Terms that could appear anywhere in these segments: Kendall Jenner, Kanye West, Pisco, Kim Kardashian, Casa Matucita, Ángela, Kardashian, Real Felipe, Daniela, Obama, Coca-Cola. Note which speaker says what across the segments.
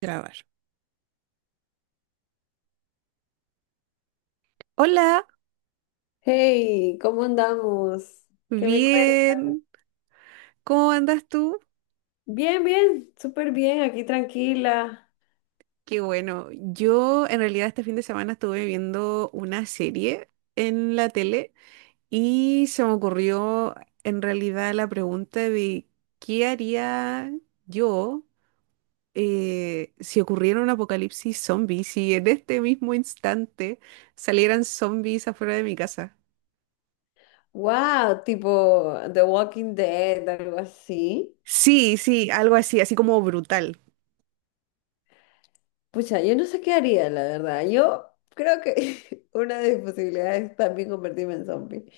Speaker 1: Grabar. Hola,
Speaker 2: Hey, ¿cómo andamos? ¿Qué me cuentas?
Speaker 1: bien. ¿Cómo andas tú?
Speaker 2: Bien, bien, súper bien, aquí tranquila.
Speaker 1: Qué bueno. Yo en realidad este fin de semana estuve viendo una serie en la tele y se me ocurrió en realidad la pregunta de qué haría yo si ocurriera un apocalipsis zombie, si en este mismo instante salieran zombies afuera de mi casa.
Speaker 2: Wow, tipo The Walking Dead, algo así.
Speaker 1: Sí, sí, algo así, así como brutal.
Speaker 2: Pucha, yo no sé qué haría, la verdad. Yo creo que una de mis posibilidades es también convertirme en zombie.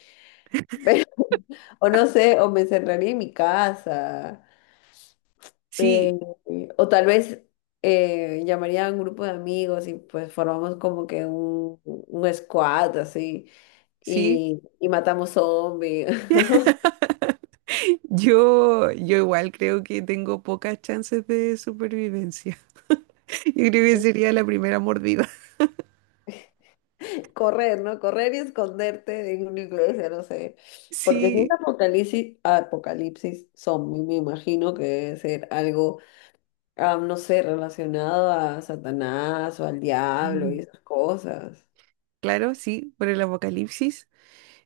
Speaker 2: Pero, o no sé, o me encerraría en mi casa. eh,
Speaker 1: Sí,
Speaker 2: o tal vez llamaría a un grupo de amigos y pues formamos como que un squad así.
Speaker 1: sí.
Speaker 2: Y matamos zombies.
Speaker 1: Yo igual creo que tengo pocas chances de supervivencia. Yo creo que sería la primera mordida.
Speaker 2: Correr, ¿no? Correr y esconderte en una iglesia, no sé. Porque si es
Speaker 1: Sí.
Speaker 2: apocalipsis, apocalipsis zombie, me imagino que debe ser algo, no sé, relacionado a Satanás o al diablo y
Speaker 1: Mm,
Speaker 2: esas cosas.
Speaker 1: claro, sí, por el apocalipsis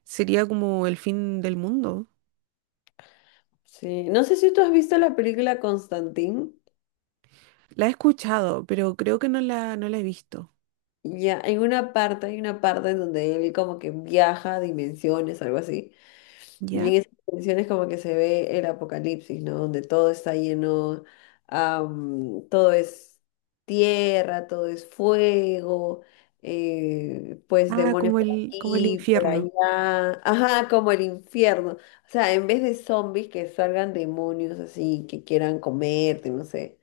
Speaker 1: sería como el fin del mundo.
Speaker 2: Sí. No sé si tú has visto la película Constantín.
Speaker 1: La he escuchado, pero creo que no la he visto.
Speaker 2: Ya, hay una parte en donde él como que viaja a dimensiones, algo así. Y
Speaker 1: ¿Ya?
Speaker 2: en esas canciones como que se ve el apocalipsis, ¿no? Donde todo está lleno, todo es tierra, todo es fuego, pues
Speaker 1: Ah,
Speaker 2: demonios por
Speaker 1: como el
Speaker 2: aquí, por
Speaker 1: infierno.
Speaker 2: allá, ajá, como el infierno. O sea, en vez de zombies que salgan demonios así, que quieran comerte, no sé.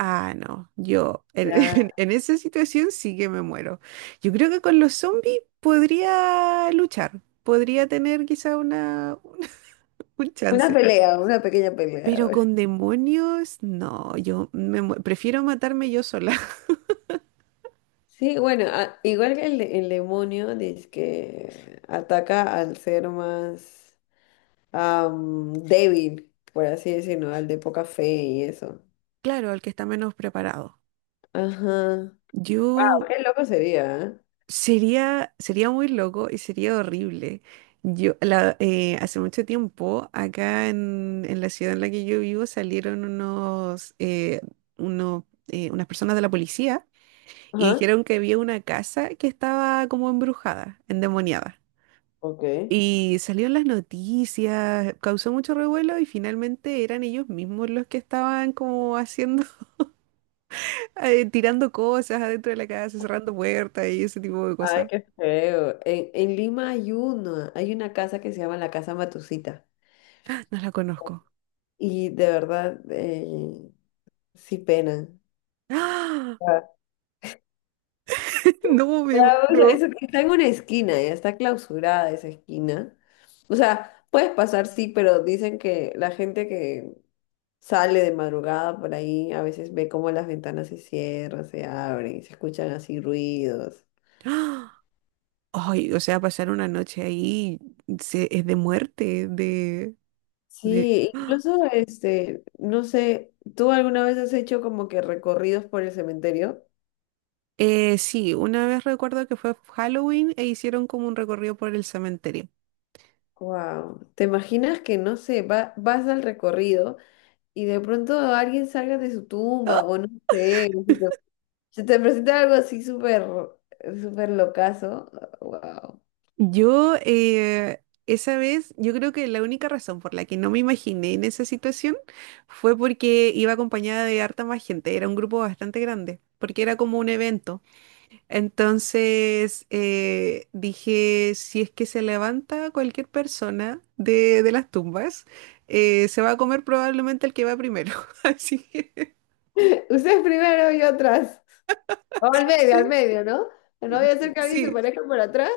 Speaker 1: Ah, no, yo en,
Speaker 2: Ya,
Speaker 1: en esa situación sí que me muero. Yo creo que con los zombies podría luchar, podría tener quizá una, un
Speaker 2: una
Speaker 1: chance.
Speaker 2: pelea, una pequeña
Speaker 1: Pero
Speaker 2: pelea.
Speaker 1: con demonios, no, yo prefiero matarme yo sola.
Speaker 2: Sí, bueno, a- igual que el, de- el demonio dice que ataca al ser más... débil, por así decirlo, al de poca fe y eso.
Speaker 1: Claro, al que está menos preparado.
Speaker 2: Ajá.
Speaker 1: Yo
Speaker 2: Wow, qué loco sería, ¿eh?
Speaker 1: sería, sería muy loco y sería horrible. Hace mucho tiempo, acá en la ciudad en la que yo vivo, salieron unos, unas personas de la policía y
Speaker 2: Ajá.
Speaker 1: dijeron que había una casa que estaba como embrujada, endemoniada.
Speaker 2: Ok.
Speaker 1: Y salió en las noticias, causó mucho revuelo y finalmente eran ellos mismos los que estaban como haciendo, tirando cosas adentro de la casa, cerrando puertas y ese tipo de
Speaker 2: Ay,
Speaker 1: cosas.
Speaker 2: qué feo. En Lima hay una casa que se llama la Casa Matucita.
Speaker 1: No la conozco.
Speaker 2: Y de verdad, sí penan.
Speaker 1: ¡Ah!
Speaker 2: Ah.
Speaker 1: No me
Speaker 2: Ya, o sea,
Speaker 1: muero.
Speaker 2: eso que está en una esquina, ya está clausurada esa esquina. O sea, puedes pasar, sí, pero dicen que la gente que sale de madrugada por ahí, a veces ve cómo las ventanas se cierran, se abren, se escuchan así ruidos.
Speaker 1: ¡Ah! Ay, o sea, pasar una noche ahí es de muerte, de...
Speaker 2: Sí, incluso este, no sé, ¿tú alguna vez has hecho como que recorridos por el cementerio?
Speaker 1: Sí, una vez recuerdo que fue Halloween e hicieron como un recorrido por el cementerio.
Speaker 2: Wow. ¿Te imaginas que no sé, va- vas al recorrido y de pronto alguien salga de su tumba o no sé, se te presenta algo así súper, súper locazo? Wow.
Speaker 1: Yo, eh, Esa vez, yo creo que la única razón por la que no me imaginé en esa situación fue porque iba acompañada de harta más gente, era un grupo bastante grande, porque era como un evento. Entonces, dije, si es que se levanta cualquier persona de las tumbas, se va a comer probablemente el que va primero. Así que,
Speaker 2: Ustedes primero y otras. O al
Speaker 1: sí,
Speaker 2: medio, ¿no? No voy a hacer que alguien se
Speaker 1: sí.
Speaker 2: parezca por atrás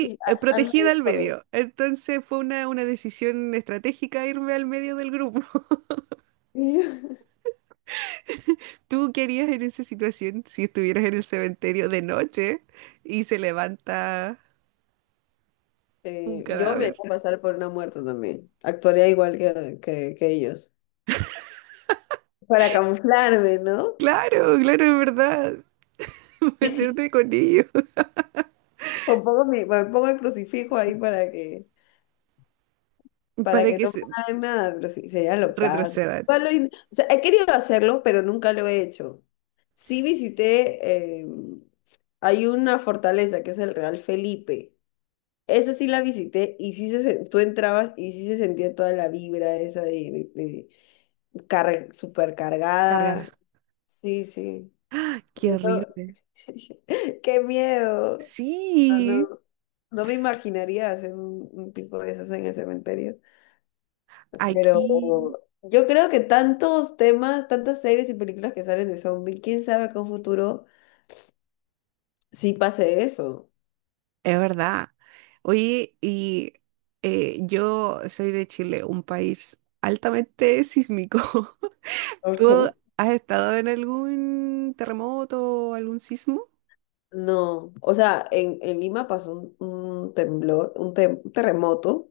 Speaker 2: y a- al
Speaker 1: protegida
Speaker 2: medio,
Speaker 1: al
Speaker 2: corre.
Speaker 1: medio. Entonces fue una decisión estratégica irme al medio del grupo. ¿Tú qué harías en esa situación si estuvieras en el cementerio de noche y se levanta un
Speaker 2: Yo me voy
Speaker 1: cadáver?
Speaker 2: a pasar por una muerta también. Actuaría igual que ellos. Para camuflarme, ¿no?
Speaker 1: Claro, claro, es verdad. Meterte con ellos
Speaker 2: O pongo mi, o pongo el crucifijo ahí para
Speaker 1: para
Speaker 2: que
Speaker 1: que
Speaker 2: no me
Speaker 1: se
Speaker 2: hagan nada, pero sí, sería locazo.
Speaker 1: retrocedan.
Speaker 2: Igual lo in- O sea, he querido hacerlo, pero nunca lo he hecho. Sí visité, hay una fortaleza que es el Real Felipe. Esa sí la visité y sí se, sen- tú entrabas y sí se sentía toda la vibra esa de car-
Speaker 1: Cargada.
Speaker 2: supercargada. Sí, sí.
Speaker 1: Qué
Speaker 2: Por eso-
Speaker 1: horrible.
Speaker 2: ¡Qué miedo! No, no,
Speaker 1: Sí,
Speaker 2: no me imaginaría hacer un tipo de esas en el cementerio.
Speaker 1: aquí
Speaker 2: Pero yo creo que tantos temas, tantas series y películas que salen de zombie, quién sabe que en un futuro sí pase eso.
Speaker 1: es verdad. Oye, y yo soy de Chile, un país altamente sísmico.
Speaker 2: Ok.
Speaker 1: ¿Tú has estado en algún terremoto o algún sismo?
Speaker 2: No, o sea, en Lima pasó un temblor, un, tem- un terremoto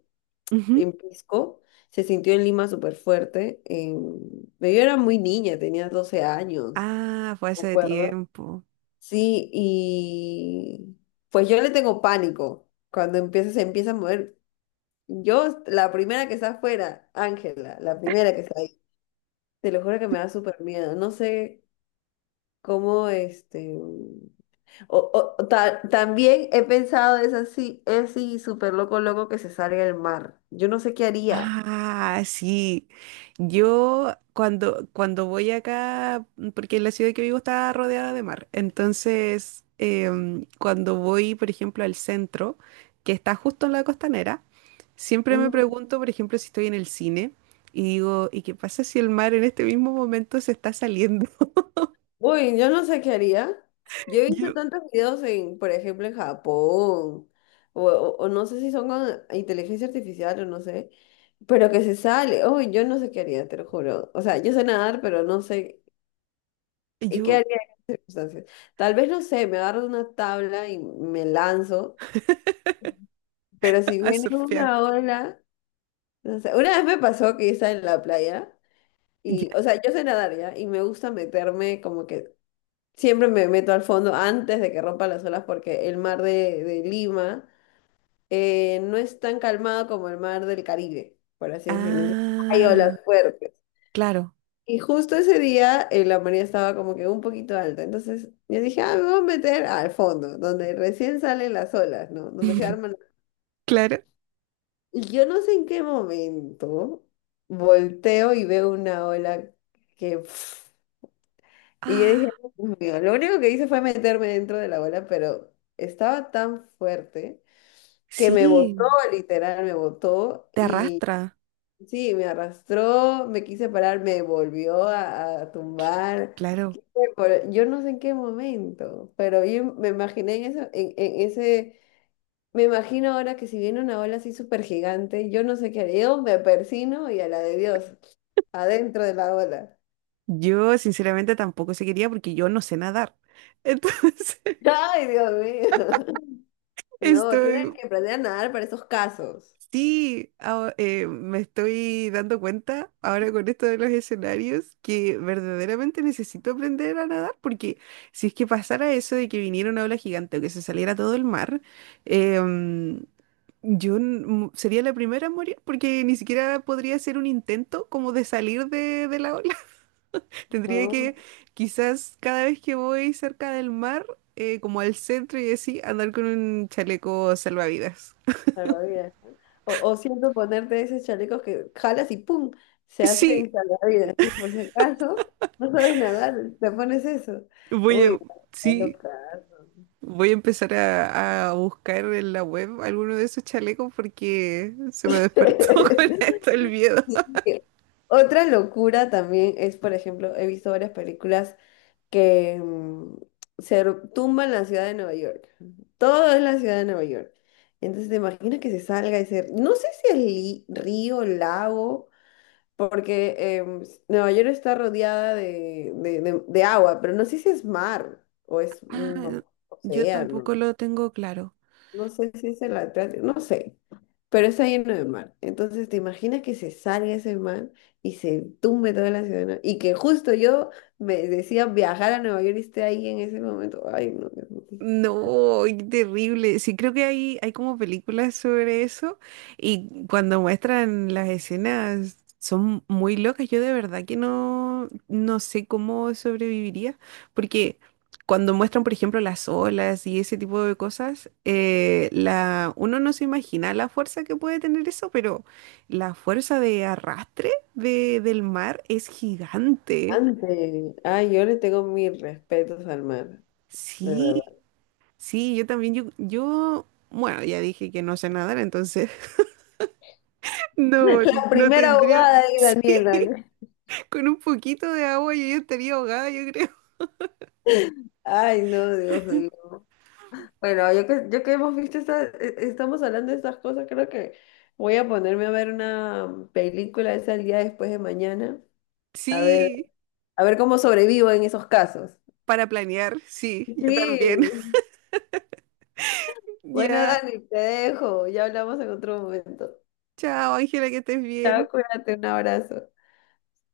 Speaker 1: Ujú.
Speaker 2: en Pisco, se sintió en Lima súper fuerte. En- Yo era muy niña, tenía 12 años,
Speaker 1: Ah, fue
Speaker 2: ¿me
Speaker 1: hace
Speaker 2: acuerdo?
Speaker 1: tiempo.
Speaker 2: Sí, y pues yo le tengo pánico cuando empieza, se empieza a mover. Yo, la primera que está afuera, Ángela, la primera que está ahí, te lo juro que me da súper miedo. No sé cómo este. O, o- ta- también he pensado es así súper loco, loco que se salga del mar. Yo no sé qué haría.
Speaker 1: Ah, sí. Yo cuando voy acá, porque la ciudad que vivo está rodeada de mar, entonces cuando voy, por ejemplo, al centro, que está justo en la costanera, siempre me
Speaker 2: Ujú.
Speaker 1: pregunto, por ejemplo, si estoy en el cine y digo, ¿y qué pasa si el mar en este mismo momento se está saliendo?
Speaker 2: Uy, yo no sé qué haría. Yo he visto
Speaker 1: Yo,
Speaker 2: tantos videos en, por ejemplo, en Japón, o no sé si son con inteligencia artificial o no sé, pero que se sale. Uy, yo no sé qué haría, te lo juro. O sea, yo sé nadar, pero no sé qué, qué
Speaker 1: yo
Speaker 2: haría en circunstancias. Tal vez, no sé, me agarro de una tabla y me lanzo, pero si
Speaker 1: a
Speaker 2: viene
Speaker 1: surfear.
Speaker 2: una ola... No sé, una vez me pasó que estaba en la playa
Speaker 1: Ya.
Speaker 2: y, o sea, yo sé nadar ya y me gusta meterme como que siempre me meto al fondo antes de que rompan las olas porque el mar de Lima no es tan calmado como el mar del Caribe, por así decirlo. Entonces, hay
Speaker 1: Ah,
Speaker 2: olas fuertes.
Speaker 1: claro,
Speaker 2: Y justo ese día la marea estaba como que un poquito alta. Entonces yo dije, ah, me voy a meter al fondo, donde recién salen las olas, ¿no? Donde se arman.
Speaker 1: claro.
Speaker 2: Y yo no sé en qué momento volteo y veo una ola que... pf, y yo dije,
Speaker 1: Ah.
Speaker 2: "Oh, Dios mío", lo único que hice fue meterme dentro de la ola, pero estaba tan fuerte que me botó,
Speaker 1: Sí,
Speaker 2: literal, me botó
Speaker 1: te
Speaker 2: y
Speaker 1: arrastra,
Speaker 2: sí, me arrastró, me quise parar, me volvió a tumbar.
Speaker 1: claro.
Speaker 2: Quise vol- Yo no sé en qué momento, pero yo me imaginé en, eso, en ese me imagino ahora que si viene una ola así súper gigante, yo no sé qué haré. Yo me persino y a la de Dios, adentro de la ola.
Speaker 1: Yo sinceramente tampoco se quería porque yo no sé nadar. Entonces,
Speaker 2: ¡Ay, Dios mío! No, tienen
Speaker 1: estoy,
Speaker 2: que aprender a nadar para esos casos.
Speaker 1: sí, me estoy dando cuenta ahora con esto de los escenarios que verdaderamente necesito aprender a nadar porque si es que pasara eso de que viniera una ola gigante o que se saliera todo el mar, em, yo sería la primera en morir porque ni siquiera podría hacer un intento como de salir de la ola. Tendría que,
Speaker 2: No,
Speaker 1: quizás cada vez que voy cerca del mar, como al centro y así, andar con un chaleco salvavidas.
Speaker 2: salvavidas. O siempre ponerte esos chalecos que jalas y ¡pum! Se hacen
Speaker 1: Sí,
Speaker 2: salvavidas. Por si acaso no sabes nadar, te pones eso.
Speaker 1: voy
Speaker 2: Uy,
Speaker 1: a,
Speaker 2: no,
Speaker 1: sí,
Speaker 2: loca.
Speaker 1: voy a empezar a buscar en la web alguno de esos chalecos porque se me despertó con esto el miedo.
Speaker 2: Otra locura también es, por ejemplo, he visto varias películas que se r- tumba en la ciudad de Nueva York. Todo es la ciudad de Nueva York. Entonces te imaginas que se salga ese, no sé si es li- río, lago, porque em, s- Nueva York está rodeada de agua, pero no sé si es mar o es
Speaker 1: Ah,
Speaker 2: un
Speaker 1: yo
Speaker 2: océano,
Speaker 1: tampoco lo tengo claro.
Speaker 2: no sé si es el Atlántico, no sé, pero está lleno de mar. Entonces, ¿te imaginas que se salga ese mar y se tumbe toda la ciudad? ¿no? Y que justo yo me decía viajar a Nueva York y esté ahí en ese momento. Ay, no, Dios mío.
Speaker 1: No, qué terrible. Sí, creo que hay como películas sobre eso y cuando muestran las escenas son muy locas. Yo de verdad que no, no sé cómo sobreviviría porque cuando muestran, por ejemplo, las olas y ese tipo de cosas, uno no se imagina la fuerza que puede tener eso, pero la fuerza de arrastre de, del mar es gigante.
Speaker 2: Antes, ay, yo le tengo mis respetos al mar, de
Speaker 1: Sí.
Speaker 2: verdad.
Speaker 1: Sí, yo también, yo, bueno, ya dije que no sé nadar, entonces no,
Speaker 2: La
Speaker 1: no
Speaker 2: primera
Speaker 1: tendría,
Speaker 2: abogada ahí,
Speaker 1: sí,
Speaker 2: Daniela.
Speaker 1: con un poquito de agua yo ya estaría ahogada, yo creo.
Speaker 2: Ay, no, Dios mío. Bueno, yo que hemos visto esta, e- estamos hablando de estas cosas, creo que voy a ponerme a ver una película esa el día después de mañana. A ver.
Speaker 1: Sí,
Speaker 2: A ver cómo sobrevivo en esos casos.
Speaker 1: para planear, sí, yo también.
Speaker 2: Sí. Bueno,
Speaker 1: Ya,
Speaker 2: Dani, te dejo. Ya hablamos en otro momento.
Speaker 1: chao, Ángela, que estés bien.
Speaker 2: Chao, cuídate, un abrazo.